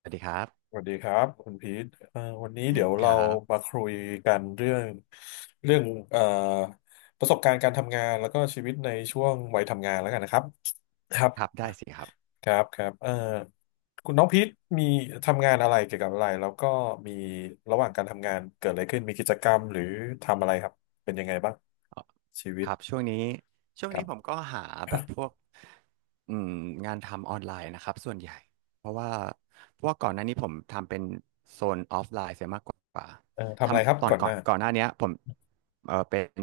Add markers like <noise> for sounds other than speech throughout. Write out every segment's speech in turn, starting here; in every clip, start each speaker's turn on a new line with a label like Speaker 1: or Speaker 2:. Speaker 1: สวัสดีครับ
Speaker 2: สวัสดีครับคุณพีทวันนี้เดี๋ยว
Speaker 1: ค
Speaker 2: เรา
Speaker 1: รับ
Speaker 2: มาคุยกันเรื่องเอ่อประสบการณ์การทำงานแล้วก็ชีวิตในช่วงวัยทำงานแล้วกันนะครับครับ
Speaker 1: ครับได้สิครับ
Speaker 2: ครับครับคุณน้องพีทมีทำงานอะไรเกี่ยวกับอะไรแล้วก็มีระหว่างการทำงานเกิดอะไรขึ้นมีกิจกรรมหรือทำอะไรครับเป็นยังไงบ้างชีวิ
Speaker 1: ค
Speaker 2: ต
Speaker 1: รับช่วงนี้
Speaker 2: ครั
Speaker 1: ผม
Speaker 2: บ
Speaker 1: ก็หาแบบพวกอืมงานทำออนไลน์นะครับส่วนใหญ่เพราะว่าเพราะว่าก่อนหน้านี้ผมทำเป็นเสียมากกว่า
Speaker 2: ทำอะไรครับ
Speaker 1: ทำตอน
Speaker 2: ก่อนห
Speaker 1: ก่อ
Speaker 2: น้า
Speaker 1: นก่อนหน้าเนี้ยผมเป็น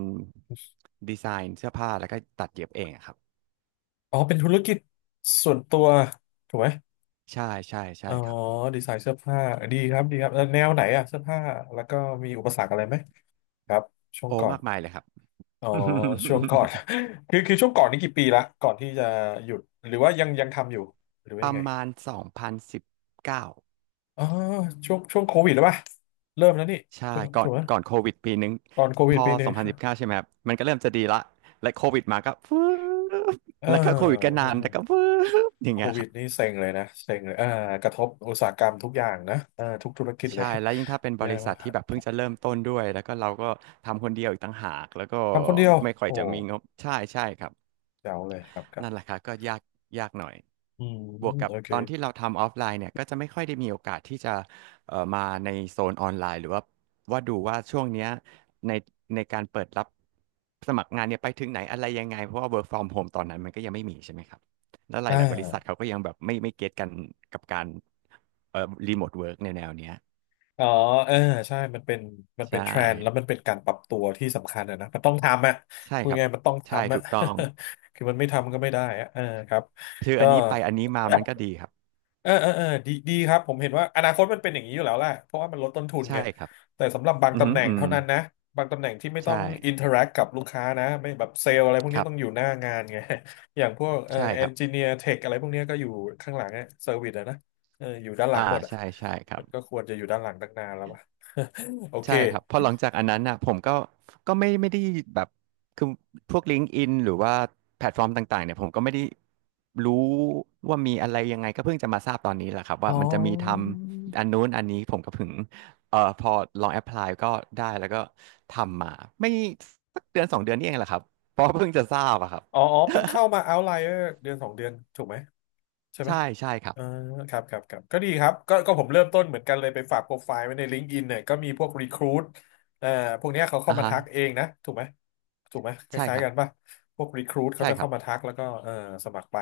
Speaker 1: ดีไซน์เสื้อผ้าแล้วก็ตัดเย็บเองอะครับ
Speaker 2: อ๋อเป็นธุรกิจส่วนตัวถูกไหม
Speaker 1: ใช่ใช่ใช่
Speaker 2: อ๋อ
Speaker 1: ครับ
Speaker 2: ดีไซน์เสื้อผ้าดีครับดีครับแนวไหนอะเสื้อผ้าแล้วก็มีอุปสรรคอะไรไหมครับช่วง
Speaker 1: โอ้
Speaker 2: ก่อน
Speaker 1: มากมายเลยครับ
Speaker 2: อ๋อ
Speaker 1: <laughs>
Speaker 2: ช่วงก่อน <laughs> คือช่วงก่อนนี่กี่ปีละก่อนที่จะหยุดหรือว่ายังยังทำอยู่หรือว่า
Speaker 1: ป
Speaker 2: ยัง
Speaker 1: ระ
Speaker 2: ไง
Speaker 1: มาณ2019
Speaker 2: อ๋อช่วงโควิดหรือเปล่าเริ่มแล้วนี่
Speaker 1: ใช่
Speaker 2: ถูก
Speaker 1: ก่อ
Speaker 2: ถู
Speaker 1: น
Speaker 2: กไหม
Speaker 1: ก่อนโควิดปีนึง
Speaker 2: ตอนโค
Speaker 1: พ
Speaker 2: วิด
Speaker 1: อ
Speaker 2: 1 ปี
Speaker 1: 2019ใช่ไหมครับมันก็เริ่มจะดีละและโควิดมาก็ฟื้บ
Speaker 2: เ
Speaker 1: แล้วก็โควิดก็
Speaker 2: ออ
Speaker 1: นานแต่ก็ฟื้บอย่าง
Speaker 2: โค
Speaker 1: เงี้ยค
Speaker 2: วิด
Speaker 1: รับ
Speaker 2: นี่เซ็งเลยนะเซ็งเลยอ่ากระทบอุตสาหกรรมทุกอย่างนะอ่าทุกธุรกิจเล
Speaker 1: ใช่
Speaker 2: ย
Speaker 1: แล้วยิ่งถ้าเป็น
Speaker 2: <laughs>
Speaker 1: บ
Speaker 2: แย่
Speaker 1: ริษั
Speaker 2: มา
Speaker 1: ทที่แบบ
Speaker 2: ก
Speaker 1: เพิ่งจะเริ่มต้นด้วยแล้วก็เราก็ทำคนเดียวอีกต่างหากแล้วก็
Speaker 2: ทำคนเดียว
Speaker 1: ไม่ค่อย
Speaker 2: โอ้
Speaker 1: จะมีงบใช่ใช่ครับ
Speaker 2: เจ๋วเลยครับครับ
Speaker 1: นั่นแหละครับก็ยากยากหน่อย
Speaker 2: อืม
Speaker 1: บวกกั
Speaker 2: โอ
Speaker 1: บ
Speaker 2: เค
Speaker 1: ตอนที่เราทำออฟไลน์เนี่ยก็จะไม่ค่อยได้มีโอกาสที่จะมาในโซนออนไลน์หรือว่าดูว่าช่วงเนี้ยในในการเปิดรับสมัครงานเนี่ยไปถึงไหนอะไรยังไงเพราะว่า work from home ตอนนั้นมันก็ยังไม่มีใช่ไหมครับแล้วห
Speaker 2: อ่
Speaker 1: ลายๆบริษัท
Speaker 2: า
Speaker 1: เขาก็ยังแบบไม่เก็ตกันกับการรีโมทเวิร์กในแนวเนี้ย
Speaker 2: อ๋อเออใช่มันเป็นมัน
Speaker 1: ใช
Speaker 2: เป็นเทรนด์แล้วมั
Speaker 1: ่
Speaker 2: นเป็นการปรับตัวที่สำคัญอะนะมันต้องทำอะ
Speaker 1: ใช่
Speaker 2: พูด
Speaker 1: ครับ
Speaker 2: ง่ายๆมันต้อง
Speaker 1: ใช่
Speaker 2: ทำอะ
Speaker 1: ถูกต้อง
Speaker 2: <laughs> คือมันไม่ทำก็ไม่ได้อะเออครับ
Speaker 1: คือ
Speaker 2: ก็
Speaker 1: อันนี้ไปอันนี้มามันก็ดีครับ
Speaker 2: เออเออเออดีดีครับผมเห็นว่าอนาคตมันเป็นอย่างนี้อยู่แล้วแหละเพราะว่ามันลดต้นทุนไง
Speaker 1: ใช่ครับ
Speaker 2: แต่สำหรับบาง
Speaker 1: อือ
Speaker 2: ตำ
Speaker 1: หื
Speaker 2: แห
Speaker 1: อ
Speaker 2: น่
Speaker 1: อื
Speaker 2: ง
Speaker 1: ม
Speaker 2: เท่านั้นนะบางตำแหน่งที่ไม่ต้อง
Speaker 1: ใช่
Speaker 2: อินเทอร์แอคกับลูกค้านะไม่แบบเซลล์อะไรพวก
Speaker 1: ค
Speaker 2: นี้
Speaker 1: รับ
Speaker 2: ต้องอยู่หน้างานไง <laughs> อย่างพวก
Speaker 1: ใช่
Speaker 2: เอ
Speaker 1: ครั
Speaker 2: น
Speaker 1: บ
Speaker 2: จิเนียร์เทคอะไรพวกนี้ก็อยู่ข้างหลังอะเซอร์วิสอะนะเอออยู่ด้านหลั
Speaker 1: อ่า
Speaker 2: งหมดอะ
Speaker 1: ใช่ใช่ครั
Speaker 2: มั
Speaker 1: บ
Speaker 2: นก็ควรจะอยู่ด้านหลังตั้งนานแล้ววะ <laughs> โอเค
Speaker 1: ใช่ครับพอหลังจากอันนั้นน่ะผมก็ก็ไม่ได้แบบคือพวกลิ n ก์อินหรือว่าแพลตฟอร์มต่างๆเนี่ยผมก็ไม่ได้รู้ว่ามีอะไรยังไงก็เพิ่งจะมาทราบตอนนี้แหละครับ
Speaker 2: อ๋
Speaker 1: ว่ามันจะมีท
Speaker 2: อ
Speaker 1: ำอันนู้นอันนี้ผมก็เพิ่งพอลองแอพพลายก็ได้แล้วก็ทำมาไม่สักเดือนสองเดือนนี่เองแหละครับเพราะเพิ่งจะทราบอะครับ
Speaker 2: อ๋ออ๋อเพิ่งเข้ามา Outlier 1-2 เดือนถูกไหมใช่ไหม
Speaker 1: ใช่ใช่ครับ
Speaker 2: อ่าครับครับครับก็ดีครับก็ผมเริ่มต้นเหมือนกันเลยไปฝากโปรไฟล์ไว้ใน LinkedIn เนี่ยก็มีพวก Recruit เอ่อพวกเนี้ยเขาเข้า
Speaker 1: อ่า
Speaker 2: มา
Speaker 1: ฮะ
Speaker 2: ทักเองนะถูกไหมถูกไหมค
Speaker 1: ใช่
Speaker 2: ล้า
Speaker 1: ค
Speaker 2: ย
Speaker 1: รั
Speaker 2: ๆ
Speaker 1: บ
Speaker 2: กันป่ะพวก Recruit เขา
Speaker 1: ใช่
Speaker 2: จะ
Speaker 1: ครั
Speaker 2: เข้า
Speaker 1: บ
Speaker 2: มาทักแล้วก็สมัครไป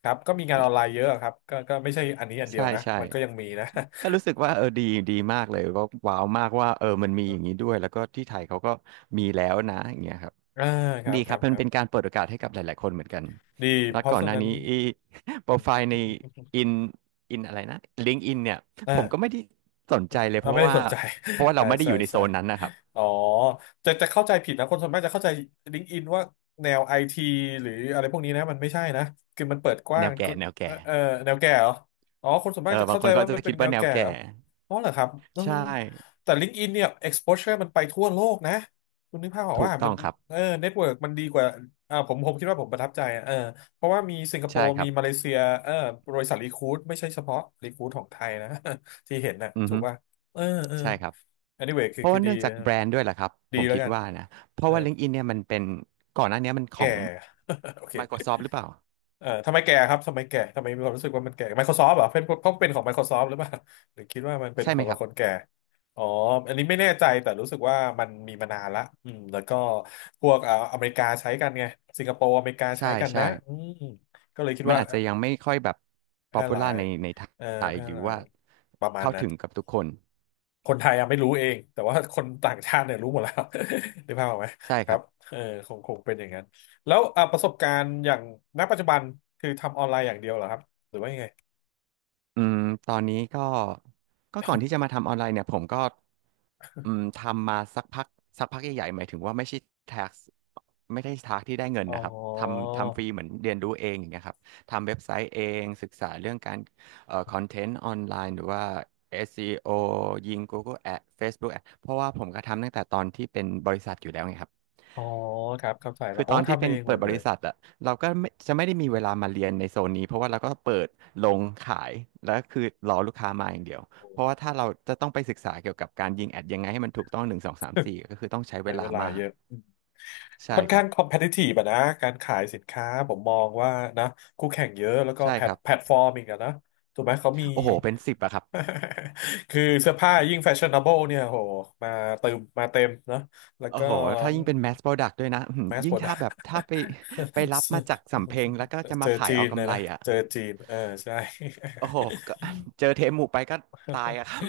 Speaker 2: ครับก็มีงานออนไลน์เยอะครับก็ไม่ใช่อันนี้อันเดีย
Speaker 1: ใช่
Speaker 2: วนะ
Speaker 1: ใช่
Speaker 2: มันก็ยังมีนะ
Speaker 1: ก็รู้สึกว่าเออดีดีมากเลยก็ว้าวมากว่าเออมันมีอย่างนี้ด้วยแล้วก็ที่ไทยเขาก็มีแล้วนะอย่างเงี้ยครับ
Speaker 2: <laughs> อ่าครับ
Speaker 1: ดี
Speaker 2: ค
Speaker 1: ค
Speaker 2: รั
Speaker 1: รับ
Speaker 2: บ
Speaker 1: มั
Speaker 2: ค
Speaker 1: น
Speaker 2: รั
Speaker 1: เป็นกา
Speaker 2: บ
Speaker 1: รเปิดโอกาสให้กับหลายๆคนเหมือนกัน
Speaker 2: ดี
Speaker 1: แล้
Speaker 2: เพ
Speaker 1: ว
Speaker 2: ราะ
Speaker 1: ก่อน
Speaker 2: ฉะ
Speaker 1: หน้า
Speaker 2: นั้น
Speaker 1: นี้อี <laughs> โป
Speaker 2: อื
Speaker 1: ร
Speaker 2: ม
Speaker 1: ไฟล์ในอินอินอะไรนะลิงก์อินเนี่ย
Speaker 2: <laughs> อ่า
Speaker 1: ผมก็ไม่ได้สนใจเลย
Speaker 2: เอา
Speaker 1: เพ
Speaker 2: ไม่
Speaker 1: ราะ
Speaker 2: ได้
Speaker 1: ว่า
Speaker 2: สนใจ
Speaker 1: เพราะว่า
Speaker 2: <laughs>
Speaker 1: เรา
Speaker 2: ใช่
Speaker 1: ไม่ได้อ
Speaker 2: ใช่
Speaker 1: ยู่ในโซ
Speaker 2: ใช่
Speaker 1: นนั้นนะครับ
Speaker 2: อ๋อจะเข้าใจผิดนะคนส่วนมากจะเข้าใจ LinkedIn ว่าแนวไอทีหรืออะไรพวกนี้นะมันไม่ใช่นะคือมันเปิดก
Speaker 1: แน
Speaker 2: ว้าง
Speaker 1: วแก่
Speaker 2: คุณ
Speaker 1: แนว
Speaker 2: เอ
Speaker 1: แก่
Speaker 2: อเออแนวแก่เหรออ๋อคนส่วน
Speaker 1: เอ
Speaker 2: มา
Speaker 1: อ
Speaker 2: กจะ
Speaker 1: บาง
Speaker 2: เข้า
Speaker 1: ค
Speaker 2: ใจ
Speaker 1: นเขา
Speaker 2: ว่า
Speaker 1: จะ
Speaker 2: มันเป็
Speaker 1: คิ
Speaker 2: น
Speaker 1: ด
Speaker 2: แน
Speaker 1: ว่า
Speaker 2: ว
Speaker 1: แนว
Speaker 2: แก่
Speaker 1: แก่
Speaker 2: เหรออ๋อเหรอครับเออ
Speaker 1: ใช่
Speaker 2: แต่ LinkedIn เนี่ย exposure มันไปทั่วโลกนะคุณนึกภาพออก
Speaker 1: ถู
Speaker 2: ว่า
Speaker 1: กต้
Speaker 2: มั
Speaker 1: อ
Speaker 2: น
Speaker 1: งครั
Speaker 2: เอ
Speaker 1: บ
Speaker 2: อเน็ตเวิร์กมันดีกว่าอ่าผมคิดว่าผมประทับใจอะเออเพราะว่ามีสิงคโป
Speaker 1: ใช่
Speaker 2: ร์
Speaker 1: ครั
Speaker 2: มี
Speaker 1: บ
Speaker 2: มาเลเซียเออบริษัทรีคูดไม่ใช่เฉพาะรีคูดของไทยนะ <laughs> ที่เห็นน่ะ
Speaker 1: อือ
Speaker 2: ถู
Speaker 1: ฮึ
Speaker 2: กป่ะเออเออ
Speaker 1: ใช่ครับ
Speaker 2: anyway คื
Speaker 1: เพ
Speaker 2: อ
Speaker 1: ราะ
Speaker 2: คือ
Speaker 1: ว่า
Speaker 2: ดี
Speaker 1: เนื่องจากแบรนด์ด้วยแหละครับ
Speaker 2: ดี
Speaker 1: ผม
Speaker 2: แล้ว
Speaker 1: คิด
Speaker 2: กัน
Speaker 1: ว่านะเพ
Speaker 2: เอ
Speaker 1: ราะ
Speaker 2: อ
Speaker 1: ว่า LinkedIn เนี่ยมันเป็นก่อนหน้าเนี้ยมันขอ
Speaker 2: แก่
Speaker 1: ง
Speaker 2: <laughs> โอเค
Speaker 1: Microsoft หรือเปล่า
Speaker 2: ทำไมแก่ครับทำไมแก่ทำไมมีความรู้สึกว่ามันแก่ Microsoft เหรอเป็นเขาเป็นของ Microsoft หรือเปล่า <laughs> หรือคิดว่ามันเป็น
Speaker 1: ใช่
Speaker 2: ข
Speaker 1: ไหม
Speaker 2: อง
Speaker 1: ครับ
Speaker 2: คนแก่อ๋ออันนี้ไม่แน่ใจแต่รู้สึกว่ามันมีมานานละอืมแล้วก็พวกอเมริกาใช้กันไงสิงคโปร์อเมริกาใช้
Speaker 1: ใช่
Speaker 2: กันนะ
Speaker 1: ใช่
Speaker 2: อืมก็เลยคิด
Speaker 1: มัน
Speaker 2: ว่า
Speaker 1: อาจจะยังไม่ค่อยแบบ
Speaker 2: แพ
Speaker 1: p o
Speaker 2: ร่
Speaker 1: p u
Speaker 2: หลา
Speaker 1: l a r
Speaker 2: ย
Speaker 1: ใน
Speaker 2: เออ
Speaker 1: ไทย
Speaker 2: แพร่
Speaker 1: หรือ
Speaker 2: หลา
Speaker 1: ว่า
Speaker 2: ยประมาณ
Speaker 1: เข้า
Speaker 2: นั้น
Speaker 1: ถึงกับทุกคน
Speaker 2: คนไทยยังไม่รู้เองแต่ว่าคนต่างชาติเนี่ยรู้หมดแล้ว <laughs> นึกภาพออกไหม
Speaker 1: ใช่
Speaker 2: ค
Speaker 1: ค
Speaker 2: รั
Speaker 1: รั
Speaker 2: บ
Speaker 1: บ
Speaker 2: เออคงคงเป็นอย่างนั้นแล้วอ่ะประสบการณ์อย่างณปัจจุบันคือทำออนไลน์อย่างเดียวเหรอครับหรือว่ายังไง
Speaker 1: อืมตอนนี้ก็ก็ก่อนที่จะมาทำออนไลน์เนี่ยผมก็ทำมาสักพักสักพักใหญ่ๆหมายถึงว่าไม่ใช่ tax ไม่ได้ tax ที่ได้เงิน
Speaker 2: อ๋อ
Speaker 1: นะครับทำฟรีเหมือนเรียนรู้เองอย่างเงี้ยครับทำเว็บไซต์เองศึกษาเรื่องการคอนเทนต์ออนไลน์หรือว่า SEO ยิง Google Ad Facebook Ad เพราะว่าผมก็ทำตั้งแต่ตอนที่เป็นบริษัทอยู่แล้วไงครับ
Speaker 2: อ๋อครับเข้าใจแล้
Speaker 1: คื
Speaker 2: ว
Speaker 1: อ
Speaker 2: อ๋อ
Speaker 1: ตอนที่
Speaker 2: ทำ
Speaker 1: เป็
Speaker 2: เอ
Speaker 1: น
Speaker 2: งหม
Speaker 1: เปิ
Speaker 2: ด
Speaker 1: ดบ
Speaker 2: เลย
Speaker 1: ริษัทอะเราก็ไม่ได้มีเวลามาเรียนในโซนนี้เพราะว่าเราก็เปิดลงขายแล้วก็คือรอลูกค้ามาอย่างเดียว
Speaker 2: โอ้
Speaker 1: เพราะว่าถ้าเราจะต้องไปศึกษาเกี่ยวกับการยิงแอดยังไงให้มันถูกต้องหนึ่งสองสามสี่ก็คือต้องใช้
Speaker 2: <laughs>
Speaker 1: เว
Speaker 2: ใช้เว
Speaker 1: ลา
Speaker 2: ลา
Speaker 1: มาก
Speaker 2: เยอะ
Speaker 1: ใช่
Speaker 2: ค่อน
Speaker 1: ครั
Speaker 2: ข้าง
Speaker 1: บ
Speaker 2: คอมเพ t i ิ i v e อะนะ การขายสินค้า ผมมองว่านะ คู่แข่งเยอะ แล้วก็
Speaker 1: ใช่
Speaker 2: แพล
Speaker 1: ค
Speaker 2: ต
Speaker 1: รับ
Speaker 2: แพลตฟอร์มอีกอะนะ ถูกไหมเขามี
Speaker 1: โอ้โหเป็นสิบอะครับ
Speaker 2: <laughs> คือเสื้อผ้ายิ่งแฟชั่น n a b l e เนี่ยโหมาเติมมาเต็มเนอะแล้ว
Speaker 1: โอ้
Speaker 2: ก็
Speaker 1: โหถ้ายิ่งเป็น mass product ด้วยนะอื้อหือ
Speaker 2: mass
Speaker 1: ยิ่งถ้าแบบ
Speaker 2: product
Speaker 1: ไปไปรับมาจากสำเพ็งแล้วก็จะ
Speaker 2: <laughs> เจ
Speaker 1: มา
Speaker 2: อ
Speaker 1: ขาย
Speaker 2: จี
Speaker 1: เอา
Speaker 2: นนะ
Speaker 1: กำไร
Speaker 2: นะ
Speaker 1: อะ
Speaker 2: เจอจีน เออใช่
Speaker 1: โอ้โหก็เจอเทปหมู่ไปก็ตายอะครับ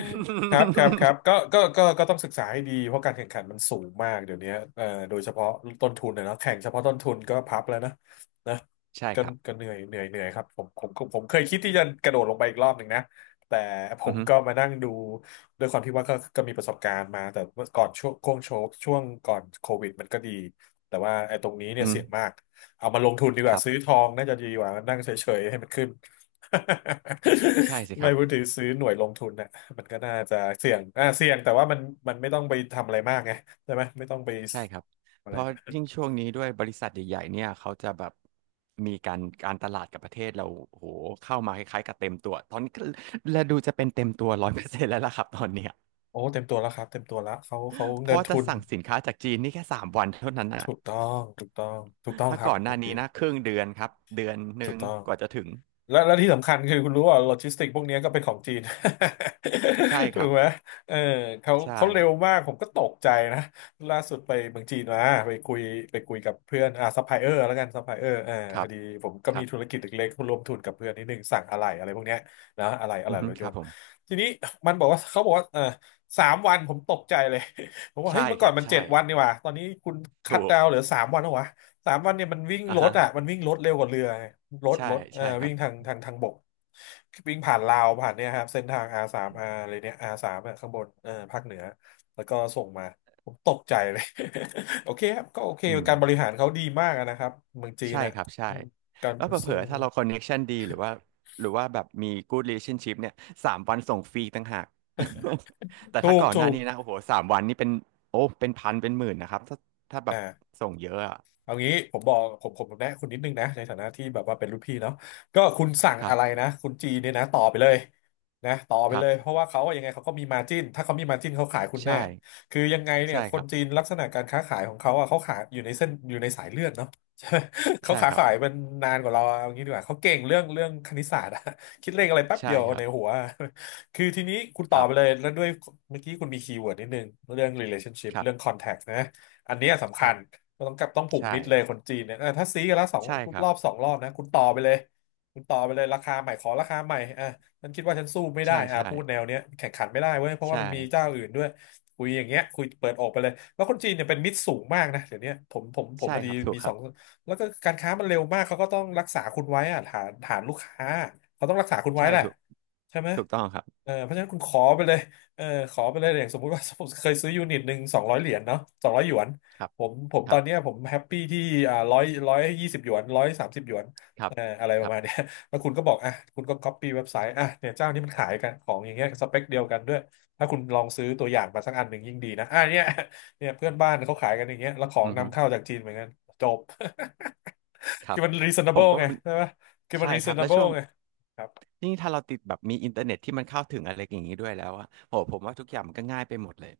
Speaker 2: ครับครับครับก็ต้องศึกษาให้ดีเพราะการแข่งขันมันสูงมากเดี๋ยวนี้โดยเฉพาะต้นทุนนะเนาะแข่งเฉพาะต้นทุนก็พับแล้วนะนะ
Speaker 1: <laughs> ใช่
Speaker 2: ก็
Speaker 1: ครับ
Speaker 2: ก็เหนื่อยครับผมเคยคิดที่จะกระโดดลงไปอีกรอบหนึ่งนะแต่ผ
Speaker 1: อือ
Speaker 2: ม
Speaker 1: ฮึ
Speaker 2: ก็มานั่งดูด้วยความที่ว่าก็มีประสบการณ์มาแต่เมื่อก่อนช่วงก่อนโควิดมันก็ดีแต่ว่าไอ้ตรงนี้เนี่
Speaker 1: อื
Speaker 2: ย
Speaker 1: อฮึ
Speaker 2: เสี่ยงมากเอามาลงทุนดีก
Speaker 1: ค
Speaker 2: ว่า
Speaker 1: รั
Speaker 2: ซื้อ
Speaker 1: บ
Speaker 2: ทองน่าจะดีกว่านั่งเฉยๆให้มันขึ้น <laughs>
Speaker 1: ใช่สิค
Speaker 2: ไม่
Speaker 1: รับ
Speaker 2: พูดถึงซื้อหน่วยลงทุนนะ มันก็น่าจะเสี่ยงเสี่ยงแต่ว่ามันไม่ต้องไปทำอะไรมากไงใช่ไหม ไม่ต้องไป
Speaker 1: ใช่ครับ
Speaker 2: อะ
Speaker 1: เพ
Speaker 2: ไร
Speaker 1: ราะ
Speaker 2: มาก
Speaker 1: ยิ่งช่วงนี้ด้วยบริษัทใหญ่ๆเนี่ยเขาจะแบบมีการตลาดกับประเทศเราโอ้โหเข้ามาคล้ายๆกับเต็มตัวตอนนี้ก็และดูจะเป็นเต็มตัว100%แล้วล่ะครับตอนเนี้ย
Speaker 2: โอ้เต็มตัวแล้วครับเต็มตัวแล้วเขา
Speaker 1: เพ
Speaker 2: เงิ
Speaker 1: ราะ
Speaker 2: น
Speaker 1: ว่าจะ
Speaker 2: ทุน
Speaker 1: สั่งสินค้าจากจีนนี่แค่สามวันเท่านั้นอ่ะ
Speaker 2: ถูกต้อง ถูกต้องถูกต้อง
Speaker 1: ถ้า
Speaker 2: ครั
Speaker 1: ก่
Speaker 2: บ
Speaker 1: อนห
Speaker 2: คุ
Speaker 1: น้า
Speaker 2: ณ
Speaker 1: นี้
Speaker 2: พี
Speaker 1: นะ
Speaker 2: ท
Speaker 1: ครึ่งเดือนครับเดือนห
Speaker 2: ถู
Speaker 1: นึ่
Speaker 2: ก
Speaker 1: ง
Speaker 2: ต้อง
Speaker 1: กว่าจะถึง
Speaker 2: แล้วและที่สำคัญคือคุณรู้ว่าโลจิสติกพวกเนี้ยก็เป็นของจีน
Speaker 1: ใช่
Speaker 2: <laughs>
Speaker 1: ค
Speaker 2: ถู
Speaker 1: รั
Speaker 2: ก
Speaker 1: บ
Speaker 2: ไหมเออเขา
Speaker 1: ใช่
Speaker 2: เขาเร็วมากผมก็ตกใจนะล่าสุดไปเมืองจีนมาไปคุยไปคุยกับเพื่อนซัพพลายเออร์แล้วกันซัพพลายเออร์อ่า
Speaker 1: ค
Speaker 2: พ
Speaker 1: รั
Speaker 2: อ
Speaker 1: บ
Speaker 2: ดีผมก็
Speaker 1: ครั
Speaker 2: มี
Speaker 1: บ
Speaker 2: ธุรกิจเล็กๆร่วมทุนกับเพื่อนนิดนึงสั่งอะไหล่อะไรพวกเนี้ยนะอะไหล่อะไห
Speaker 1: อื
Speaker 2: ล่
Speaker 1: อฮึ
Speaker 2: รถ
Speaker 1: ค
Speaker 2: ย
Speaker 1: รั
Speaker 2: น
Speaker 1: บ
Speaker 2: ต์
Speaker 1: ผม
Speaker 2: ทีนี้มันบอกว่าเขาบอกว่าเออสามวันผมตกใจเลย <laughs> ผมว่า
Speaker 1: ใช่
Speaker 2: เฮ้ยเมื่อ
Speaker 1: ค
Speaker 2: ก่อ
Speaker 1: รั
Speaker 2: น
Speaker 1: บ
Speaker 2: มัน
Speaker 1: ใช่
Speaker 2: เจ็ดวันนี่หว่าตอนนี้คุณคัต
Speaker 1: ถูก
Speaker 2: ดาวน์เหลือสามวันแล้ววะ สามวันเนี่ยมันวิ่ง
Speaker 1: อ่ะ
Speaker 2: รถ
Speaker 1: ฮะ
Speaker 2: อ่ะมันวิ่งรถเร็วกว่าเรือไงรถ
Speaker 1: ใช่
Speaker 2: รถเออ
Speaker 1: ใช่ครั
Speaker 2: วิ่
Speaker 1: บ
Speaker 2: งทางบกวิ่งผ่านลาวผ่านเนี่ยครับเส้นทาง R สาม R อะไรเนี่ย R สามอะข้างบนเออภาคเหนือแล้วก็ส่งมาผมตกใจเลย <laughs> โอเคครับก็โอเค
Speaker 1: อืม
Speaker 2: การบริหารเขาดีมากอะนะครับเมืองจีน
Speaker 1: ใช่
Speaker 2: น่ะ
Speaker 1: ครับใช่
Speaker 2: อืมการ
Speaker 1: แล้วเผล
Speaker 2: ซึ่
Speaker 1: อ
Speaker 2: ง
Speaker 1: ๆถ้าเราคอนเน็กชันดีหรือว่าแบบมี good relationship เนี่ย3 วันส่งฟรีต่างหาก <laughs> แต่
Speaker 2: ถู
Speaker 1: ถ้า
Speaker 2: ก
Speaker 1: ก่อน
Speaker 2: ถู
Speaker 1: หน้า
Speaker 2: ก
Speaker 1: นี้นะโอ้โหสามวันนี่เป็นโอ้เป็นพันเป็นหมื่นนะครับถ้าแบบ
Speaker 2: อ่า
Speaker 1: ส่งเยอะอะ
Speaker 2: เอางี้ผมบอกผมแนะคุณนิดนึงนะในฐานะที่แบบว่าเป็นรุ่นพี่เนาะก็คุณสั่ง
Speaker 1: ครั
Speaker 2: อะไร
Speaker 1: บ
Speaker 2: นะคุณจีเนี่ยนะต่อไปเลยนะต่อไป
Speaker 1: ครั
Speaker 2: เลยเพ
Speaker 1: บ
Speaker 2: ราะว่าเขาอะยังไงเขาก็มีมาจิ้นถ้าเขามีมาจิ้นเขาขายคุณแน่
Speaker 1: ใช่
Speaker 2: คือยังไงเนี่ย
Speaker 1: ใช่
Speaker 2: ค
Speaker 1: ค
Speaker 2: น
Speaker 1: รับ
Speaker 2: จีนลักษณะการค้าขายของเขาอ่ะเขาขายอยู่ในเส้นอยู่ในสายเลือดเนาะ <laughs> ใช่ไหมเขา
Speaker 1: ใช่
Speaker 2: ขา
Speaker 1: ครับ
Speaker 2: ขายมันนานกว่าเราอะเอางี้ดีกว่าเขาเก่งเรื่องคณิตศาสตร์อะคิดเลขอะไรแป๊บเดี
Speaker 1: ใช่
Speaker 2: ยว
Speaker 1: ครั
Speaker 2: ใน
Speaker 1: บ
Speaker 2: หัวคือทีนี้คุณต่
Speaker 1: ค
Speaker 2: อ
Speaker 1: รับ
Speaker 2: ไปเลยแล้วด้วยเมื่อกี้คุณมีคีย์เวิร์ดนิดนึงเรื่อง relationship
Speaker 1: ครั
Speaker 2: เรื่อง
Speaker 1: บ
Speaker 2: contact นะอันเนี้ยสำ
Speaker 1: ค
Speaker 2: คั
Speaker 1: รั
Speaker 2: ญ
Speaker 1: บ
Speaker 2: ก็ต้องกลับต้องผูก
Speaker 1: ใช่
Speaker 2: มิดเลยคนจีนเนี่ยเออถ้าซื้อกันละสอง
Speaker 1: ใช่ครั
Speaker 2: ร
Speaker 1: บ
Speaker 2: อบสองรอบนะคุณต่อไปเลยคุณต่อไปเลยราคาใหม่ขอราคาใหม่อ่ะฉันคิดว่าฉันสู้ไม่ได้
Speaker 1: ใช่
Speaker 2: อ่ะ
Speaker 1: ใช่
Speaker 2: พูดแนวเนี้ยแข่งขันไม่ได้เว้ยเพราะว่ามั
Speaker 1: ใช่
Speaker 2: นมีเจ้าอื่นด้วยคุยอย่างเงี้ยคุยเปิดอกไปเลยแล้วคนจีนเนี่ยเป็นมิตรสูงมากนะเดี๋ยวเนี้ยผม
Speaker 1: ใช่
Speaker 2: พอ
Speaker 1: ค
Speaker 2: ดี
Speaker 1: รับถูก
Speaker 2: มี
Speaker 1: ค
Speaker 2: สอ
Speaker 1: รับ
Speaker 2: งแล้วก็การค้ามันเร็วมากเขาก็ต้องรักษาคุณไว้อ่ะฐานลูกค้าเขาต้องรักษาคุณไว้
Speaker 1: ใช่
Speaker 2: แหละ
Speaker 1: ถูก
Speaker 2: ใช่ไหม
Speaker 1: ถูกต้องครับ
Speaker 2: เออเพราะฉะนั้นคุณขอไปเลยเออขอไปเลยอย่างสมมุติว่าผมเคยซื้อยูนิตหนึ่งสองร้อยเหรียญเนาะสองร้อยหยวน
Speaker 1: ครับ
Speaker 2: ผม
Speaker 1: ค
Speaker 2: ตอ
Speaker 1: รั
Speaker 2: นเนี้ย
Speaker 1: บ
Speaker 2: ผมแฮปปี้ที่อ่าร้อยยี่สิบหยวนร้อยสามสิบหยวน
Speaker 1: ครับ
Speaker 2: อะไรป
Speaker 1: ค
Speaker 2: ระ
Speaker 1: รับ
Speaker 2: มาณเนี้ย <laughs> แล้วคุณก็บอกอ่ะคุณก็ c o อปปี้เว็บไซต์อ่ะเนี่ยเจ้านี้มันขายกันของอย่างเงี้ยสเปคเดียวกันด้วยถ้าคุณลองซื้อตัวอย่างมาสักอันหนึ่งยิ่งดีนะอ่ะเนี่ย <laughs> เนี่ยเพื่อนบ้านเขาขายกันอย่างเงี้ยแล้วของ
Speaker 1: อือฮึ
Speaker 2: นำเข้าจากจีนเหมือนกันจบ
Speaker 1: ค
Speaker 2: <laughs>
Speaker 1: รั
Speaker 2: คือ
Speaker 1: บ
Speaker 2: มัน
Speaker 1: ผม
Speaker 2: reasonable
Speaker 1: ก็
Speaker 2: ไง
Speaker 1: เป็น
Speaker 2: ใช่ไหมคือมัน
Speaker 1: ใช่ครับแล้วช่
Speaker 2: reasonable
Speaker 1: วง
Speaker 2: ไงครับ
Speaker 1: นี่ถ้าเราติดแบบมีอินเทอร์เน็ตที่มันเข้าถึงอะไรอย่างนี้ด้วยแล้วอะโหผมว่าทุกอย่างมันก็ง่ายไปหมดเลย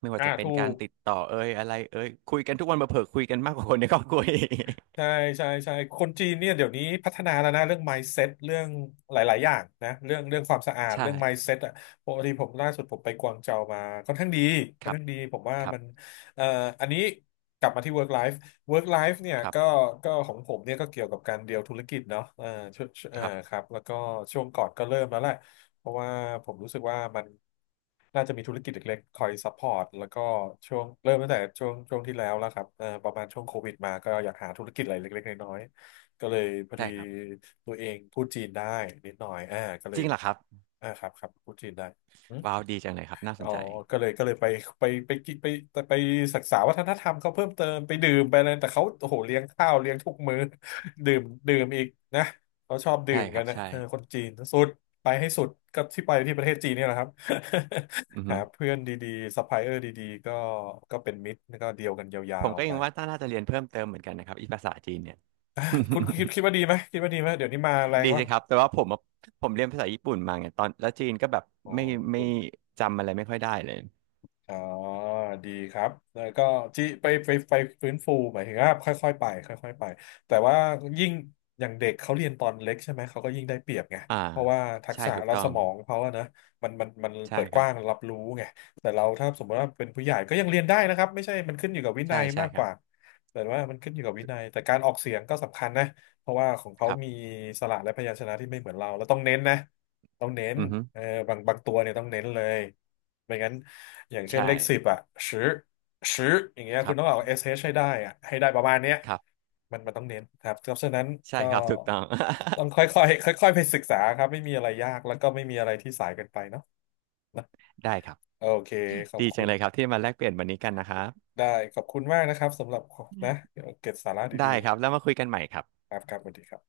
Speaker 1: ไม่ว่า
Speaker 2: อ่า
Speaker 1: จะเป็น
Speaker 2: ถู
Speaker 1: การ
Speaker 2: ก
Speaker 1: ติดต่อเอ่ยอะไรเอ่ยคุยกันทุกวันมาเผลอๆคุยกันมากกว่าคนในครอบครัว <laughs> อีก
Speaker 2: ใช่ใช่ใช่คนจีนเนี่ยเดี๋ยวนี้พัฒนาแล้วนะเรื่อง mindset เรื่องหลายๆอย่างนะเรื่องความสะอา
Speaker 1: <laughs>
Speaker 2: ด
Speaker 1: ใช่
Speaker 2: เรื่อง mindset อ่ะปกติผมล่าสุดผมไปกวางเจามาค่อนข้างดีค่
Speaker 1: ค
Speaker 2: อน
Speaker 1: รับ
Speaker 2: ข้างดีผมว่า
Speaker 1: ครับ
Speaker 2: มันเอ่ออันนี้กลับมาที่ work life work life เนี่ย
Speaker 1: ครั
Speaker 2: ก็
Speaker 1: บ
Speaker 2: ก็ของผมเนี่ยก็เกี่ยวกับการเดียวธุรกิจเนาะช่วง
Speaker 1: ครั
Speaker 2: ค
Speaker 1: บ
Speaker 2: รับแล้วก็ช่วงก่อนก็เริ่มแล้วแหละ เพราะว่าผมรู้สึกว่ามันน่าจะมีธุรกิจเล็กๆคอยซัพพอร์ตแล้วก็ช่วงเริ่มตั้งแต่ช่วงที่แล้วแล้วครับประมาณช่วงโควิดมาก็อยากหาธุรกิจอะไรเล็กๆน้อยๆก็เลยพอดี
Speaker 1: ใช่ครับ
Speaker 2: ตัวเองพูดจีนได้นิดหน่อยก็เล
Speaker 1: จ
Speaker 2: ย
Speaker 1: ริงเหรอครับ
Speaker 2: อ่าครับครับพูดจีนได้
Speaker 1: ว้าวดีจังเลยครับน่าส
Speaker 2: อ๋อ
Speaker 1: นใจ
Speaker 2: ก็เลยไปไปกินไปศึกษาวัฒนธรรมเขาเพิ่มเติมไปดื่มไปอะไรแต่เขาโอ้โหเลี้ยงข้าวเลี้ยงทุกมื้อ <laughs> ดื่มดื่มอีกนะเขาชอบดื่
Speaker 1: ใช่
Speaker 2: ม
Speaker 1: ค
Speaker 2: กั
Speaker 1: รั
Speaker 2: น
Speaker 1: บ
Speaker 2: นะ
Speaker 1: ใช่
Speaker 2: เออคนจีนสุดไปให้สุดก็ที่ไปที่ประเทศจีนเนี่ยแหละครับ
Speaker 1: อือ
Speaker 2: <laughs>
Speaker 1: ฮึ
Speaker 2: หาเพื่อนดีๆซัพพลายเออร์ดีๆก็ก็เป็นมิตรแล้วก็เดียวกันยา
Speaker 1: ผม
Speaker 2: ว
Speaker 1: ก็
Speaker 2: ๆไป
Speaker 1: ยังว่าน่าจะเรียนเพิ่มเติมเหมือนกันนะครับอีภาษาจีนเนี่ย
Speaker 2: คุณคิด
Speaker 1: <laughs>
Speaker 2: คิดว่าดีไหมคิดว่าดีไหมเดี๋ยวนี้มาแรง
Speaker 1: ดี
Speaker 2: วะ
Speaker 1: สิครับแต่ว่าผมอะผมเรียนภาษาญี่ปุ่นมาไงตอนแล้วจีนก็แบบ
Speaker 2: อ๋อ
Speaker 1: ไม่
Speaker 2: ญี่
Speaker 1: ไม่
Speaker 2: ปุ่น
Speaker 1: จำอะไรไม่ค่อยได้เลย
Speaker 2: อ๋อดีครับแล้วก็ที่ไปฟื้นฟูหมายถึงว่าค่อยๆไปค่อยๆไปแต่ว่ายิ่งอย่างเด็กเขาเรียนตอนเล็กใช่ไหมเขาก็ยิ่งได้เปรียบไง
Speaker 1: อ่า
Speaker 2: เพราะว่าทัก
Speaker 1: ใช่
Speaker 2: ษะ
Speaker 1: ถูก
Speaker 2: และ
Speaker 1: ต้อ
Speaker 2: ส
Speaker 1: ง
Speaker 2: มองเขาอะนะมันเปิ
Speaker 1: ใช่
Speaker 2: ด
Speaker 1: ค
Speaker 2: ก
Speaker 1: รับ
Speaker 2: ว้างรับรู้ไงแต่เราถ้าสมมติว่าเป็นผู้ใหญ่ก็ยังเรียนได้นะครับไม่ใช่มันขึ้นอยู่กับวินั
Speaker 1: ใช่
Speaker 2: ย
Speaker 1: ใช่
Speaker 2: มาก
Speaker 1: ค
Speaker 2: ก
Speaker 1: รั
Speaker 2: ว่า
Speaker 1: บ
Speaker 2: แต่ว่ามันขึ้นอยู่กับวินัยแต่การออกเสียงก็สำคัญนะเพราะว่าของเขา
Speaker 1: ครับ
Speaker 2: มีสระและพยัญชนะที่ไม่เหมือนเราแล้วต้องเน้นนะต้องเน้น
Speaker 1: อือฮึ
Speaker 2: เออบางตัวเนี่ยต้องเน้นเลยไม่งั้น อย่างเช่น
Speaker 1: ใช่
Speaker 2: เลขสิบอ่ะชื้อชื้ออย่างเงี้ย
Speaker 1: ค
Speaker 2: คุ
Speaker 1: รั
Speaker 2: ณต้องเอา
Speaker 1: บ
Speaker 2: SH ให้ได้อ่ะให้ได้ประมาณเนี้ย
Speaker 1: ครับ
Speaker 2: มันต้องเน้นครับเพราะฉะนั้น
Speaker 1: ใช่
Speaker 2: ก็
Speaker 1: ครับถูกต้อง
Speaker 2: ต้องค่อยๆค่อยๆไปศึกษาครับไม่มีอะไรยากแล้วก็ไม่มีอะไรที่สายเกินไปเนาะ
Speaker 1: <laughs> ได้ครับ
Speaker 2: โอเคขอบ
Speaker 1: ดีจั
Speaker 2: คุ
Speaker 1: ง
Speaker 2: ณ
Speaker 1: เลยครับที่มาแลกเปลี่ยนวันนี้กันนะครับ
Speaker 2: ได้ขอบคุณมากนะครับสำหรับนะเดี๋ยวเก็บสาระ
Speaker 1: ได้
Speaker 2: ดี
Speaker 1: ครับแล้วมาคุยกันใหม่ครับ
Speaker 2: ๆครับครับสวัสดีครับ